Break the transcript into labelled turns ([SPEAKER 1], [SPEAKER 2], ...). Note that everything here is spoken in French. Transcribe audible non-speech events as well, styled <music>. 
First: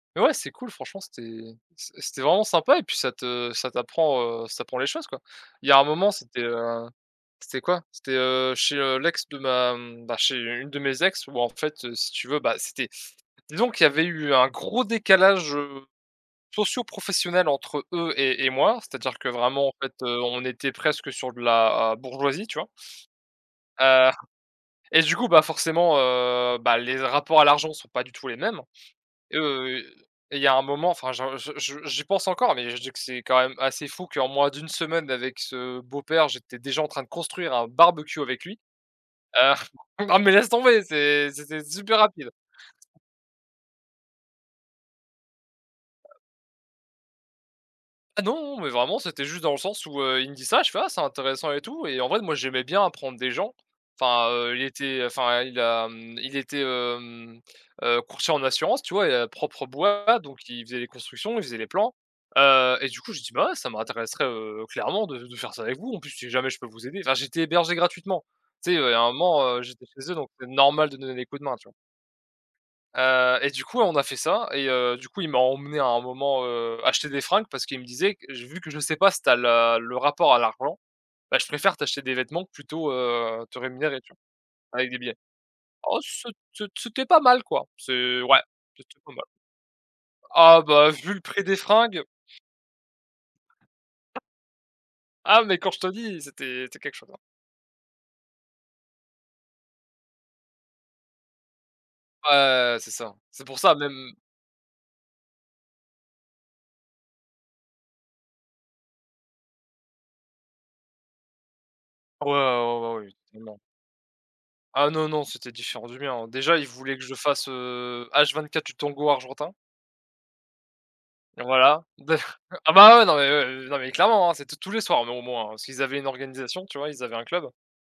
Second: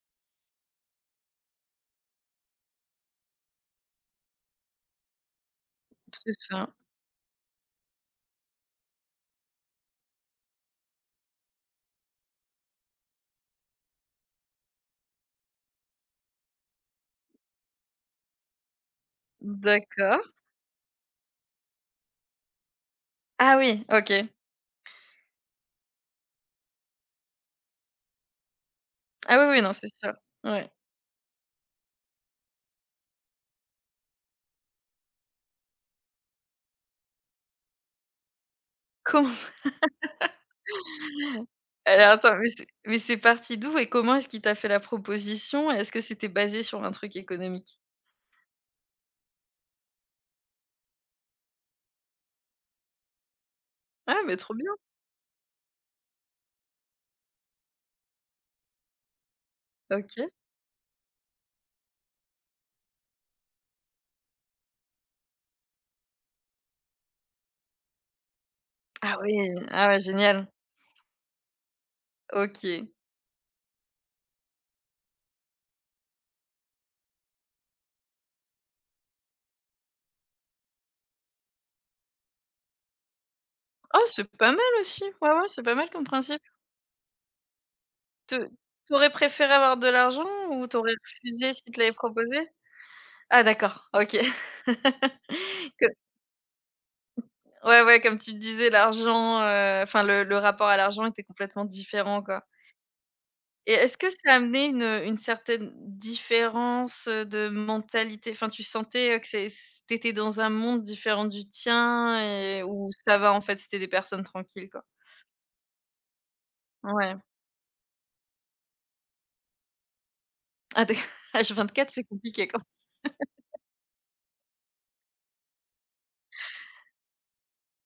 [SPEAKER 1] Mais ouais c'est cool franchement c'était, c'est c'était vraiment sympa et puis ça te ça t'apprend, heu, ça prend les choses quoi. Il y a un moment
[SPEAKER 2] C'est
[SPEAKER 1] c'était,
[SPEAKER 2] ça.
[SPEAKER 1] heu, c'était quoi? C'était, heu, chez, heu, l'ex de ma mmh bah chez une de mes ex où en fait si tu veux, bah c'était donc il y avait eu un gros décalage, heu, socio-professionnel entre eux et et moi, c'est-à-dire que vraiment en fait
[SPEAKER 2] D'accord?
[SPEAKER 1] on était presque sur de la bourgeoisie, tu vois?
[SPEAKER 2] Ah oui.
[SPEAKER 1] Heu,
[SPEAKER 2] OK.
[SPEAKER 1] et du coup bah forcément, heu, bah, les rapports à l'argent sont pas du tout les mêmes.
[SPEAKER 2] Ah oui, oui, non
[SPEAKER 1] Heu,
[SPEAKER 2] c'est sûr.
[SPEAKER 1] il y a un
[SPEAKER 2] Ouais.
[SPEAKER 1] moment, enfin j'en je je je j'y pense encore, mais je dis que c'est quand même assez fou qu'en moins de 1 semaine avec ce beau-père, j'étais déjà en train de construire un barbecue avec lui.
[SPEAKER 2] Comment ça?
[SPEAKER 1] Heu, non mais laisse tomber, c'est c'était
[SPEAKER 2] <laughs> Eh
[SPEAKER 1] super rapide!
[SPEAKER 2] attends, mais c'est mais c'est parti d'où et comment est-ce qu'il t'a fait la proposition? Est-ce que c'était basé sur un truc économique?
[SPEAKER 1] Ah non! Mais vraiment, c'était juste dans le sens où, heu, il me dit ça, je fais: «Ah c'est intéressant et tout», et en vrai, moi j'aimais bien apprendre des gens.
[SPEAKER 2] Ah
[SPEAKER 1] Enfin,
[SPEAKER 2] mais trop
[SPEAKER 1] heu, il
[SPEAKER 2] bien!
[SPEAKER 1] était, enfin, il a, mmh, il était, hem, heu, courtier en assurance, tu vois? Et à propre bois,
[SPEAKER 2] OK.
[SPEAKER 1] donc il faisait les constructions, il faisait les plans. Heu, et du coup, j'ai dit: «Bah ouais ça m'intéresserait, heu, clairement de de faire ça avec vous. En plus, si jamais je peux vous aider». Enfin j'étais hébergé gratuitement. Tu sais, heu, il y a un
[SPEAKER 2] Ah oui!
[SPEAKER 1] moment, heu, j'étais
[SPEAKER 2] Ah ouais
[SPEAKER 1] chez eux, donc c'est
[SPEAKER 2] génial!
[SPEAKER 1] normal de donner des coups de main, tu vois.
[SPEAKER 2] OK.
[SPEAKER 1] Heu, et du coup, on a fait ça et heu, du coup, il m'a emmené à un moment, heu, acheter des fringues parce qu'il me disait: «Q vu que je sais pas si tu as le le rapport à l'argent, bah je préfère t'acheter des vêtements plutôt, heu, te rémunérer».
[SPEAKER 2] Oh
[SPEAKER 1] Tu vois?
[SPEAKER 2] c'est pas mal
[SPEAKER 1] Avec des
[SPEAKER 2] aussi,
[SPEAKER 1] billets.
[SPEAKER 2] ouais, ouais, c'est pas mal
[SPEAKER 1] Oh
[SPEAKER 2] comme principe.
[SPEAKER 1] c'était c'était pas mal, quoi! C'est
[SPEAKER 2] Te
[SPEAKER 1] ouais
[SPEAKER 2] tu
[SPEAKER 1] c'était
[SPEAKER 2] aurais
[SPEAKER 1] pas mal.
[SPEAKER 2] préféré avoir de l'argent
[SPEAKER 1] Ah
[SPEAKER 2] ou tu
[SPEAKER 1] bah
[SPEAKER 2] aurais
[SPEAKER 1] vu le prix
[SPEAKER 2] refusé
[SPEAKER 1] des
[SPEAKER 2] s'il te l'avais
[SPEAKER 1] fringues!
[SPEAKER 2] proposé? Ah d'accord, OK.
[SPEAKER 1] Ah mais quand
[SPEAKER 2] <laughs>
[SPEAKER 1] je
[SPEAKER 2] Co
[SPEAKER 1] te dis, c'était c'est quelque chose hein!
[SPEAKER 2] Ouais, ouais comme tu le disais l'argent, heu, enfin le le rapport à l'argent était complètement différent, quoi.
[SPEAKER 1] Ouais c'est ça! C'est pour
[SPEAKER 2] Et
[SPEAKER 1] ça
[SPEAKER 2] est-ce que
[SPEAKER 1] même
[SPEAKER 2] ça a amené une, heu, une certaine différence, heu, de mentalité enfin tu sentais que c'est c t'étais dans un monde différent du tien
[SPEAKER 1] Ouais, ouais,
[SPEAKER 2] et
[SPEAKER 1] ouais
[SPEAKER 2] où
[SPEAKER 1] ben oui.
[SPEAKER 2] ça va en fait
[SPEAKER 1] Totalement.
[SPEAKER 2] c'étaient des personnes tranquilles, quoi?
[SPEAKER 1] Ah non, non c'était différent du mien, hein. Déjà il voulait que je
[SPEAKER 2] Ouais.
[SPEAKER 1] fasse, heu, H24 du tango argentin.
[SPEAKER 2] Ah d'acc <chuckles>
[SPEAKER 1] Voilà.
[SPEAKER 2] H24 c'est
[SPEAKER 1] D
[SPEAKER 2] compliqué, quoi!
[SPEAKER 1] ah bah ouais, non mais
[SPEAKER 2] <chuckles>
[SPEAKER 1] heu, eh non mais clairement hein, c'était tous les soirs mais au moins hein. Parce qu'ils avaient une organisation tu vois? Ils avaient un club